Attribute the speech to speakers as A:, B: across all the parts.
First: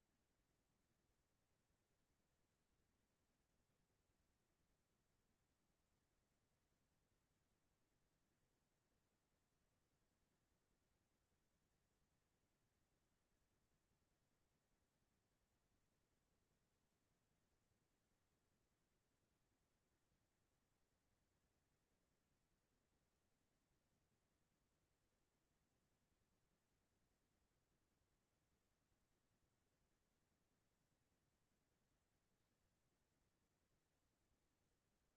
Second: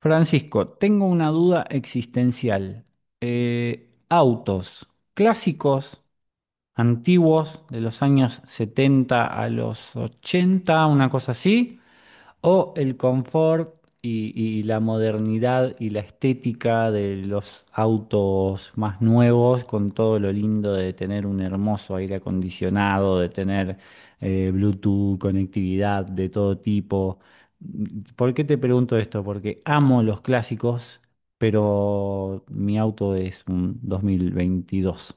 A: Francisco, tengo una duda existencial. Autos clásicos, antiguos, de los años 70 a los 80, una cosa así, o el confort y, y la modernidad y la estética de los autos más nuevos, con todo lo lindo de tener un hermoso aire acondicionado, de tener Bluetooth, conectividad de todo tipo. ¿Por qué te pregunto esto? Porque amo los clásicos, pero mi auto es un 2022.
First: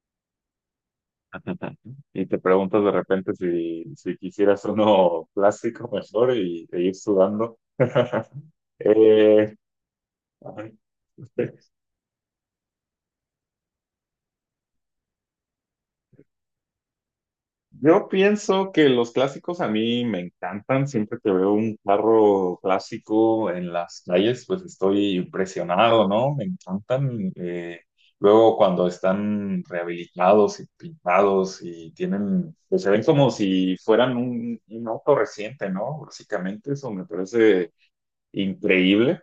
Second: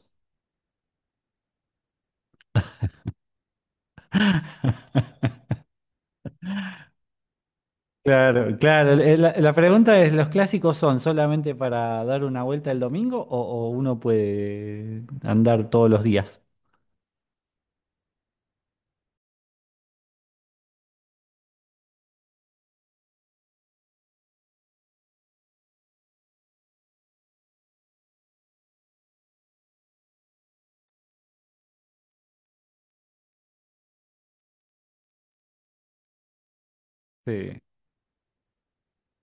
B: Ajá. Y te preguntas de repente si quisieras uno plástico mejor y e ir sudando.
A: Claro, claro. La
B: Eh,
A: pregunta es, ¿los
B: ay,
A: clásicos son solamente para dar una vuelta el domingo o uno puede andar todos los días?
B: yo pienso que los clásicos a mí me encantan. Siempre que veo un carro clásico en las calles, pues estoy impresionado, ¿no? Me encantan. Luego cuando están rehabilitados y pintados y tienen, pues se ven como si fueran un auto reciente, ¿no? Básicamente eso me
A: Sí.
B: parece increíble.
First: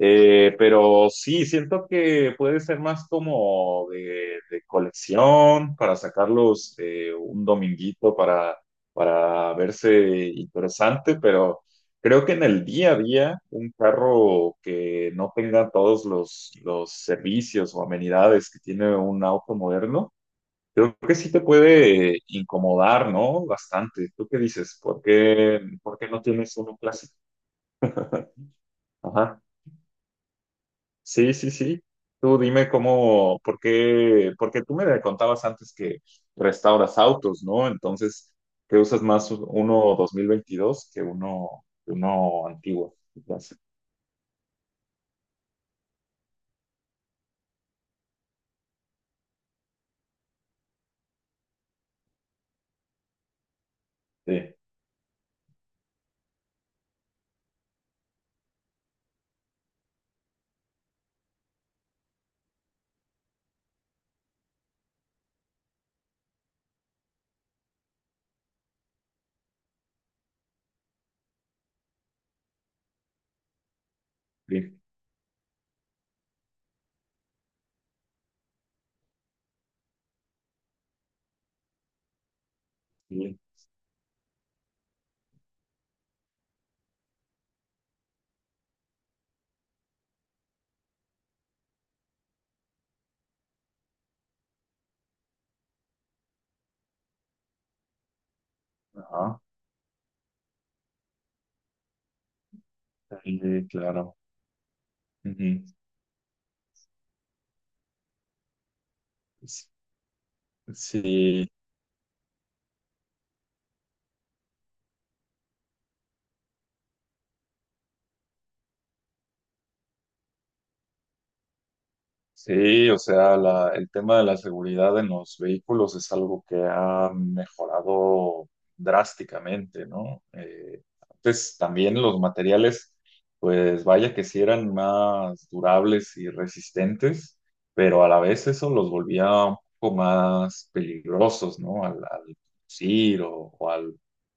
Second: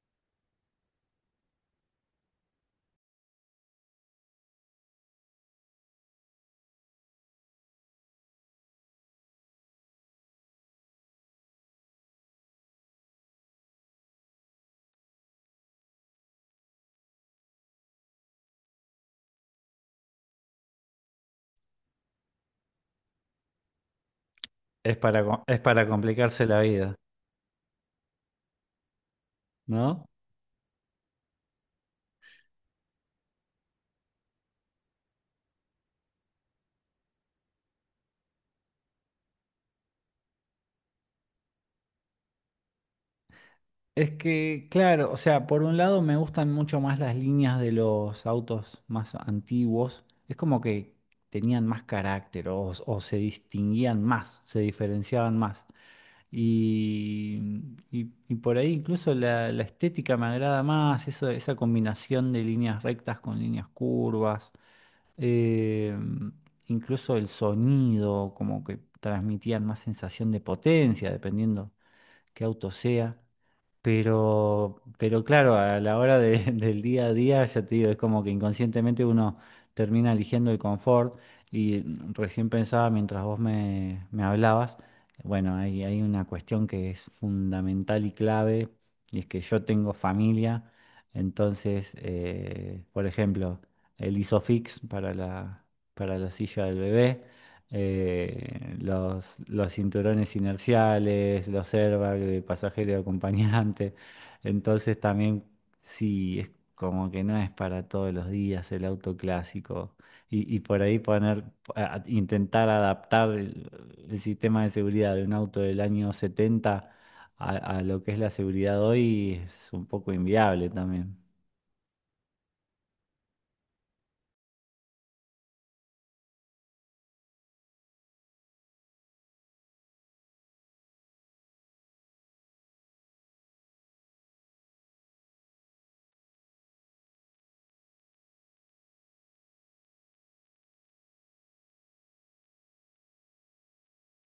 B: Pero sí, siento que puede ser más como de colección para sacarlos un dominguito para verse interesante, pero creo que en el día a día un carro que no tenga todos los servicios o amenidades que tiene un auto moderno, creo que sí te puede incomodar, ¿no? Bastante. ¿Tú qué dices?
A: Es
B: ¿Por
A: para, co- es
B: qué,
A: para
B: por qué no
A: complicarse
B: tienes
A: la
B: uno
A: vida,
B: clásico?
A: ¿no?
B: Sí, sí, sí. Tú dime cómo, por qué, porque tú me contabas antes que restauras autos, ¿no? Entonces, ¿qué usas más uno 2022 que uno antiguo? Entonces,
A: Es que, claro, o sea, por un lado me gustan mucho más las líneas de los autos más antiguos. Es como que tenían más carácter o se distinguían más,
B: sí,
A: se diferenciaban más. Y, y por ahí incluso la estética me agrada más, eso, esa combinación de líneas rectas con líneas curvas. eh, Incluso el sonido, como que transmitían más sensación de potencia, dependiendo qué auto sea.
B: sí,
A: Pero claro, a la hora del día a día, ya te digo, es como que inconscientemente uno termina eligiendo el confort. Y recién pensaba mientras vos
B: sí.
A: me hablabas, bueno, hay una cuestión que es fundamental y clave, y es que yo tengo familia. Entonces, por ejemplo, el Isofix para la silla del bebé, los,
B: Ajá.
A: los cinturones inerciales, los airbags de pasajero y
B: Sí,
A: acompañante.
B: claro.
A: Entonces también
B: Ujú.
A: sí, es como que no es para todos los días el auto clásico. Y por ahí poner,
B: Sí,
A: intentar adaptar el sistema de seguridad de un auto del año 70 a, a lo que es la seguridad hoy es un poco inviable también.
B: sí, o sea, la- el tema de la seguridad en los vehículos es algo que ha mejorado drásticamente, ¿no? Antes también los materiales, pues vaya que sí eran más durables y resistentes, pero a la vez eso los volvía un poco más peligrosos, ¿no? Al conducir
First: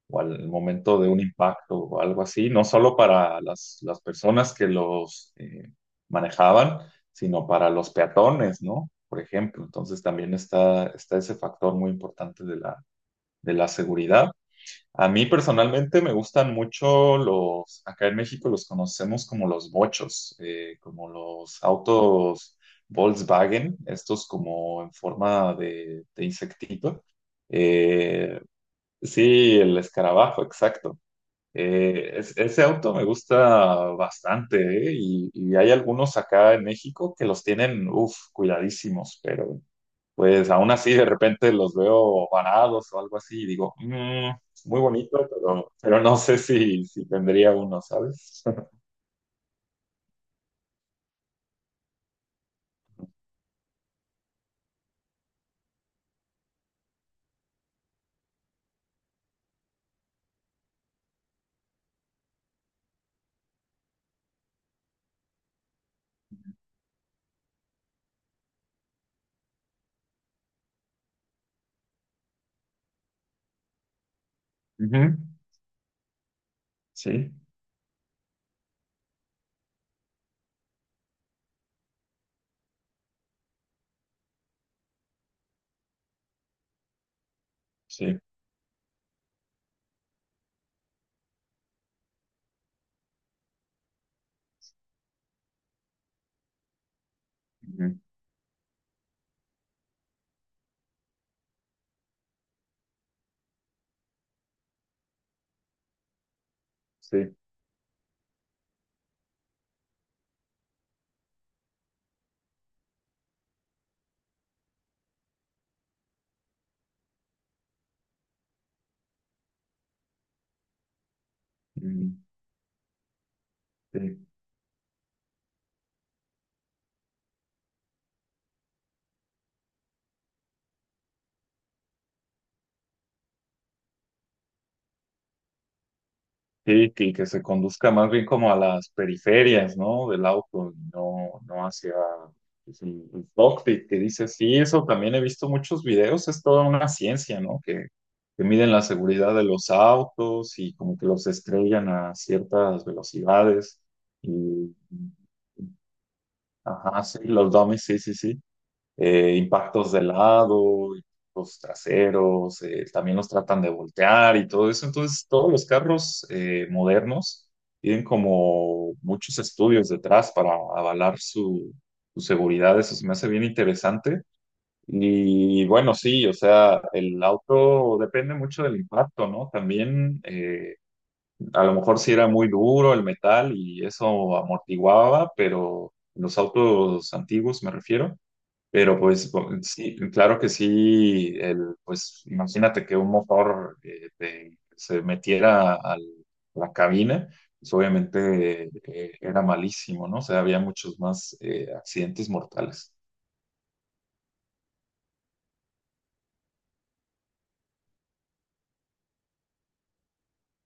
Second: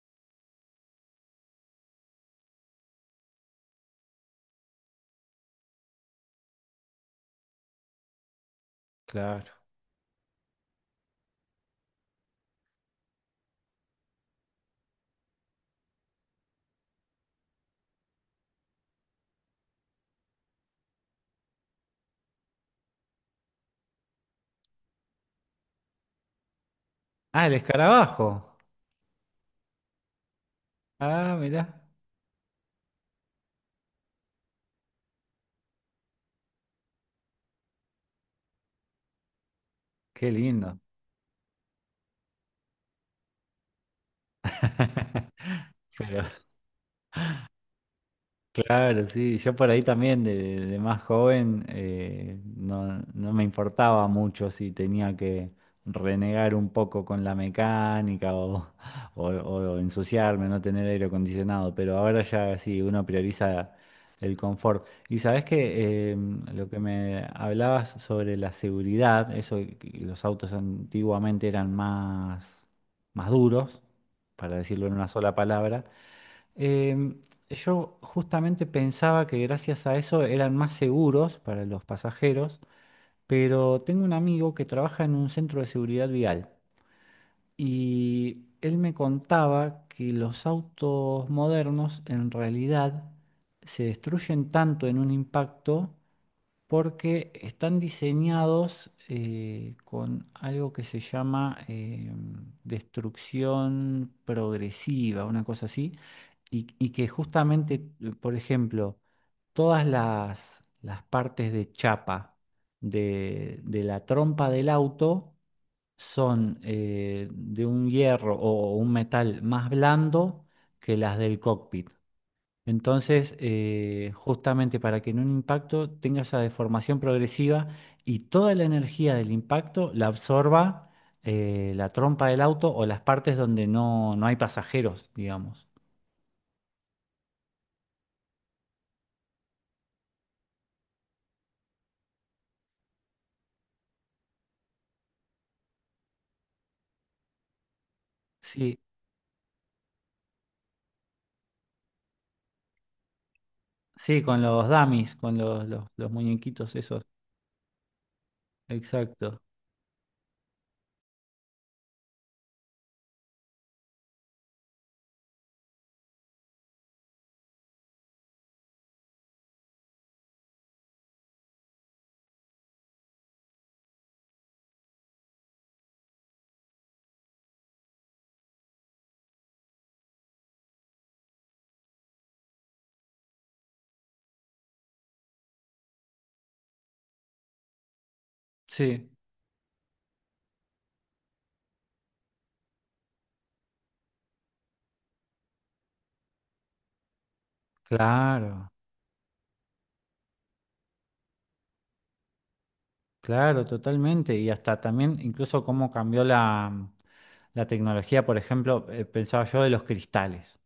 B: o al momento de un impacto o algo así, no solo para las personas que los manejaban, sino para los peatones, ¿no? Por
A: Claro.
B: ejemplo, entonces también está ese factor muy importante de la seguridad. A mí personalmente me gustan mucho los, acá en México los conocemos como los bochos, como los autos Volkswagen, estos como en forma de insectito.
A: Ah, el
B: Eh,
A: escarabajo.
B: sí, el escarabajo, exacto.
A: Ah, mirá,
B: Es- ese auto me gusta bastante, ¿eh? Y hay algunos acá en México que los tienen, uff, cuidadísimos, pero
A: qué
B: pues aún
A: lindo.
B: así de repente los veo varados o algo así y digo, "Mm, muy bonito, pero no
A: Pero
B: sé si, si tendría uno, ¿sabes?"
A: claro, sí, yo por ahí también de más joven no, no me importaba mucho si tenía que renegar un poco con la mecánica o, o ensuciarme, no tener aire acondicionado, pero ahora ya sí, uno prioriza el confort. Y sabes que lo que me hablabas sobre la seguridad, eso de que los autos antiguamente eran más, más duros, para decirlo en
B: Ujú,
A: una sola palabra. Em,
B: sí,
A: yo justamente pensaba que gracias a eso eran más seguros para los pasajeros, pero tengo un amigo que trabaja en un centro de seguridad vial
B: sí,
A: y él me contaba que los autos modernos en realidad se destruyen tanto en un impacto porque están
B: ujú,
A: diseñados con algo que se llama destrucción progresiva, una cosa así, y que
B: sí,
A: justamente, por ejemplo, todas las partes de chapa de la trompa del auto son de un hierro o un metal más blando que las del cockpit.
B: mm,
A: Entonces,
B: sí.
A: justamente para que en un impacto tenga esa deformación progresiva y toda la energía del impacto la absorba la trompa del auto o las partes donde no, no hay pasajeros, digamos.
B: Sí, que se conduzca más bien como a las periferias, ¿no? Del auto, y no, no hacia pues, el cockpit, que dice, sí, eso también he visto muchos videos, es toda una ciencia, ¿no? Que miden
A: Sí,
B: la seguridad de los autos y como que los estrellan a ciertas velocidades.
A: sí, con los
B: Y,
A: dummies, con los muñequitos esos.
B: ajá, sí, los dummies, sí, sí, sí,
A: Exacto.
B: impactos de lado, los traseros, también los tratan de voltear y todo eso. Entonces, todos los carros modernos tienen como muchos estudios detrás para avalar su, su seguridad. Eso se me hace bien interesante. Y bueno, sí, o sea, el auto depende mucho del impacto, ¿no? También a lo mejor sí era muy duro el metal y eso amortiguaba, pero los autos antiguos me refiero, pero
A: Sí,
B: pues bo- sí, claro que sí, el, pues imagínate que un motor te- se metiera al- a la cabina, pues obviamente
A: claro,
B: era malísimo, ¿no? O sea, había muchos más accidentes mortales.
A: claro, totalmente. Y hasta también, incluso cómo cambió la tecnología, por ejemplo, pensaba yo de los cristales.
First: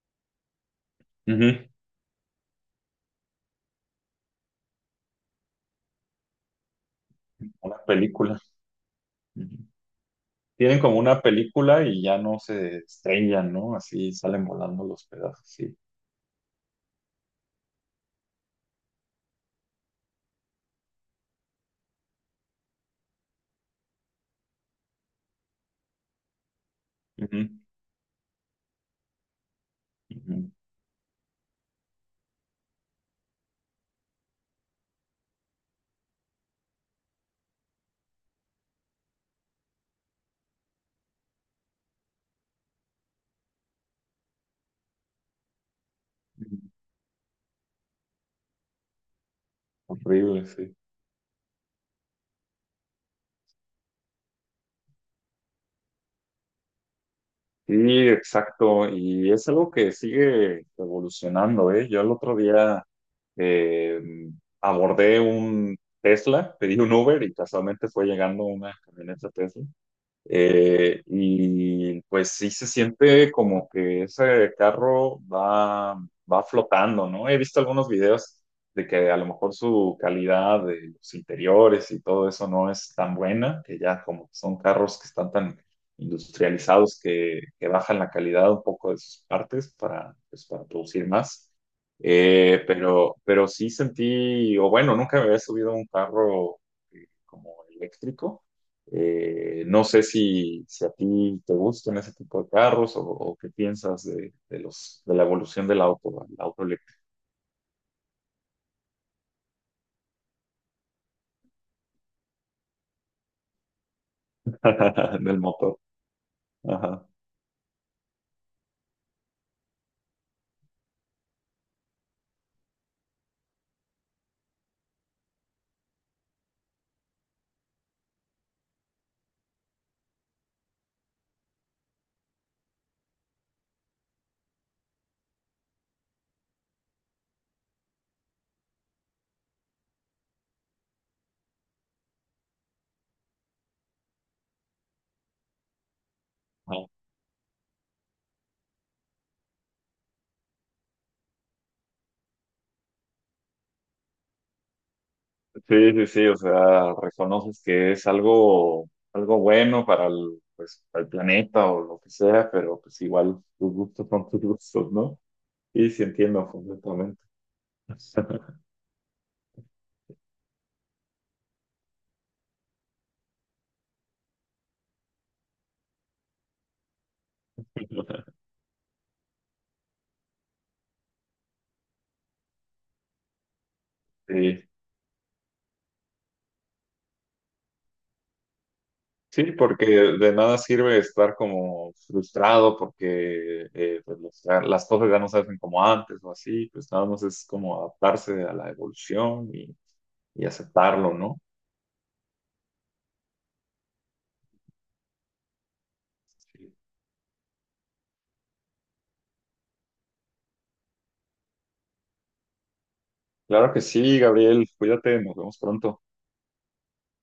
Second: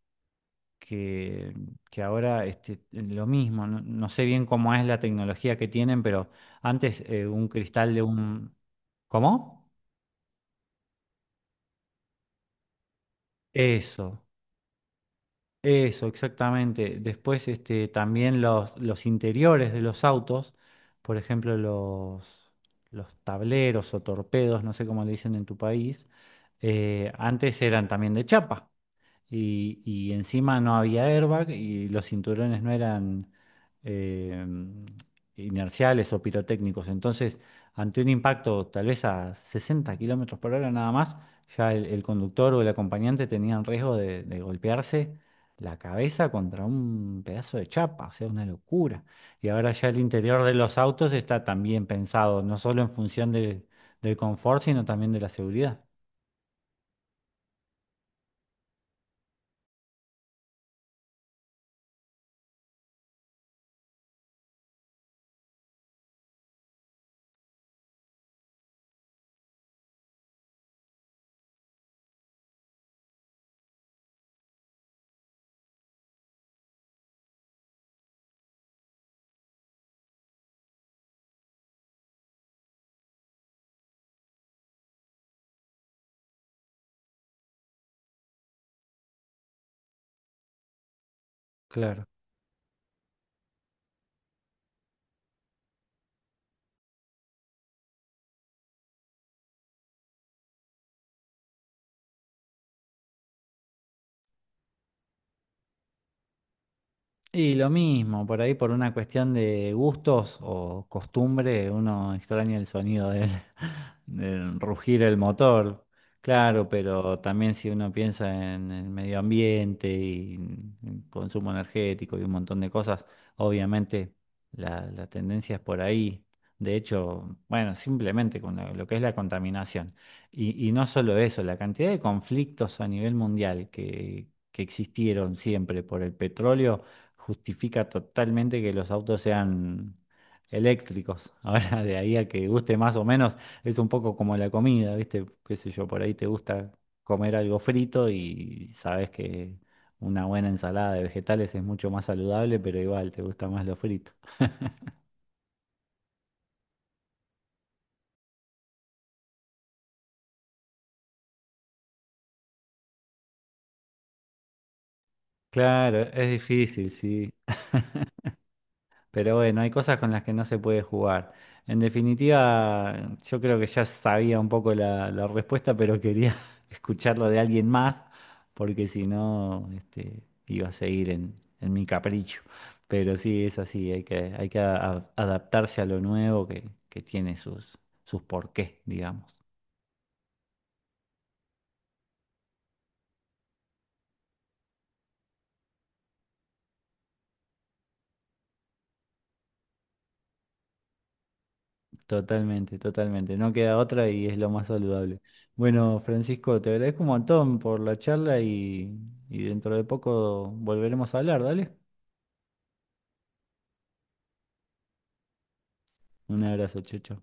A: que,
B: Ujú.
A: que ahora este, lo mismo, no, no sé bien cómo es la tecnología que tienen, pero antes un
B: Una
A: cristal de
B: película.
A: un... ¿Cómo?
B: Ujú. Tienen como una película y ya no se estrellan, ¿no? Así
A: Eso,
B: salen volando los pedazos, sí.
A: eso, exactamente. Después este, también los interiores de los autos, por ejemplo, los tableros o torpedos, no sé cómo le dicen en tu país,
B: Ujú,
A: antes eran también de chapa. Y
B: ujú,
A: encima no había airbag y los cinturones no eran eh, inerciales o pirotécnicos. Entonces, ante un impacto tal vez a 60 kilómetros por hora nada más, ya el conductor o el acompañante tenían riesgo de golpearse la cabeza
B: ujú.
A: contra un pedazo de chapa. O sea, una locura. Y ahora ya el interior
B: Horrible,
A: de
B: sí.
A: los autos está también pensado, no solo en función del confort, sino también de la seguridad.
B: Sí, exacto, y es algo que sigue evolucionando, ¿eh? Yo el otro día eh, abordé un Tesla, pedí un Uber y casualmente fue llegando una camioneta Tesla. Y pues sí se siente como que ese carro va, va flotando, ¿no? He visto algunos videos de que a lo mejor su calidad de los interiores y todo eso no es tan buena, que ya como que son carros que están tan industrializados que bajan la calidad un poco de sus partes para, pues, para producir más. Pero sí sentí, o bueno, nunca me había subido a un carro como eléctrico, no sé si, si a ti te gustan ese tipo de carros o qué piensas de los, de la evolución del auto, el auto eléctrico,
A: Y lo mismo, por ahí por una cuestión de gustos o costumbre, uno extraña el sonido del, del rugir el
B: del motor.
A: motor, claro,
B: Ajá.
A: pero también si uno piensa en el medio ambiente y en consumo energético y un montón de cosas, obviamente la tendencia es por ahí. De hecho, bueno, simplemente con lo que es la contaminación. Y no solo eso, la cantidad de conflictos a nivel mundial que existieron siempre por el petróleo justifica totalmente que los autos sean eléctricos. Ahora, de ahí a que guste más o menos, es un poco como la comida, ¿viste? Qué sé yo, por ahí te gusta
B: Ajá.
A: comer algo frito y sabes que una buena ensalada de vegetales es mucho más saludable, pero igual te gusta más lo frito.
B: Sí, sí, sí, o sea, reconoces que es algo, algo bueno para el, pues, para el planeta o lo que sea, pero pues igual tus gustos son tus gustos, ¿no? Y
A: Claro,
B: sí
A: es
B: entiendo
A: difícil,
B: completamente.
A: sí. Pero bueno, hay cosas con las que no se puede jugar. En definitiva, yo creo que ya sabía un poco la respuesta, pero quería escucharlo de alguien más, porque si no, este, iba a seguir en mi capricho. Pero sí, es así, hay que, hay que
B: Sí.
A: a- adaptarse a lo nuevo que tiene sus porqués, digamos.
B: Sí, porque de nada sirve estar como frustrado porque pues, los- ah, las cosas ya no se hacen como antes o así, pues nada más es como adaptarse a la evolución y aceptarlo, ¿no?
A: Totalmente, totalmente. No queda otra y es lo más saludable. Bueno, Francisco, te
B: Sí.
A: agradezco un montón por la charla y dentro de poco volveremos a hablar, ¿dale?
B: Claro que sí, Gabriel, cuídate, nos vemos pronto.
A: Un abrazo, Checho.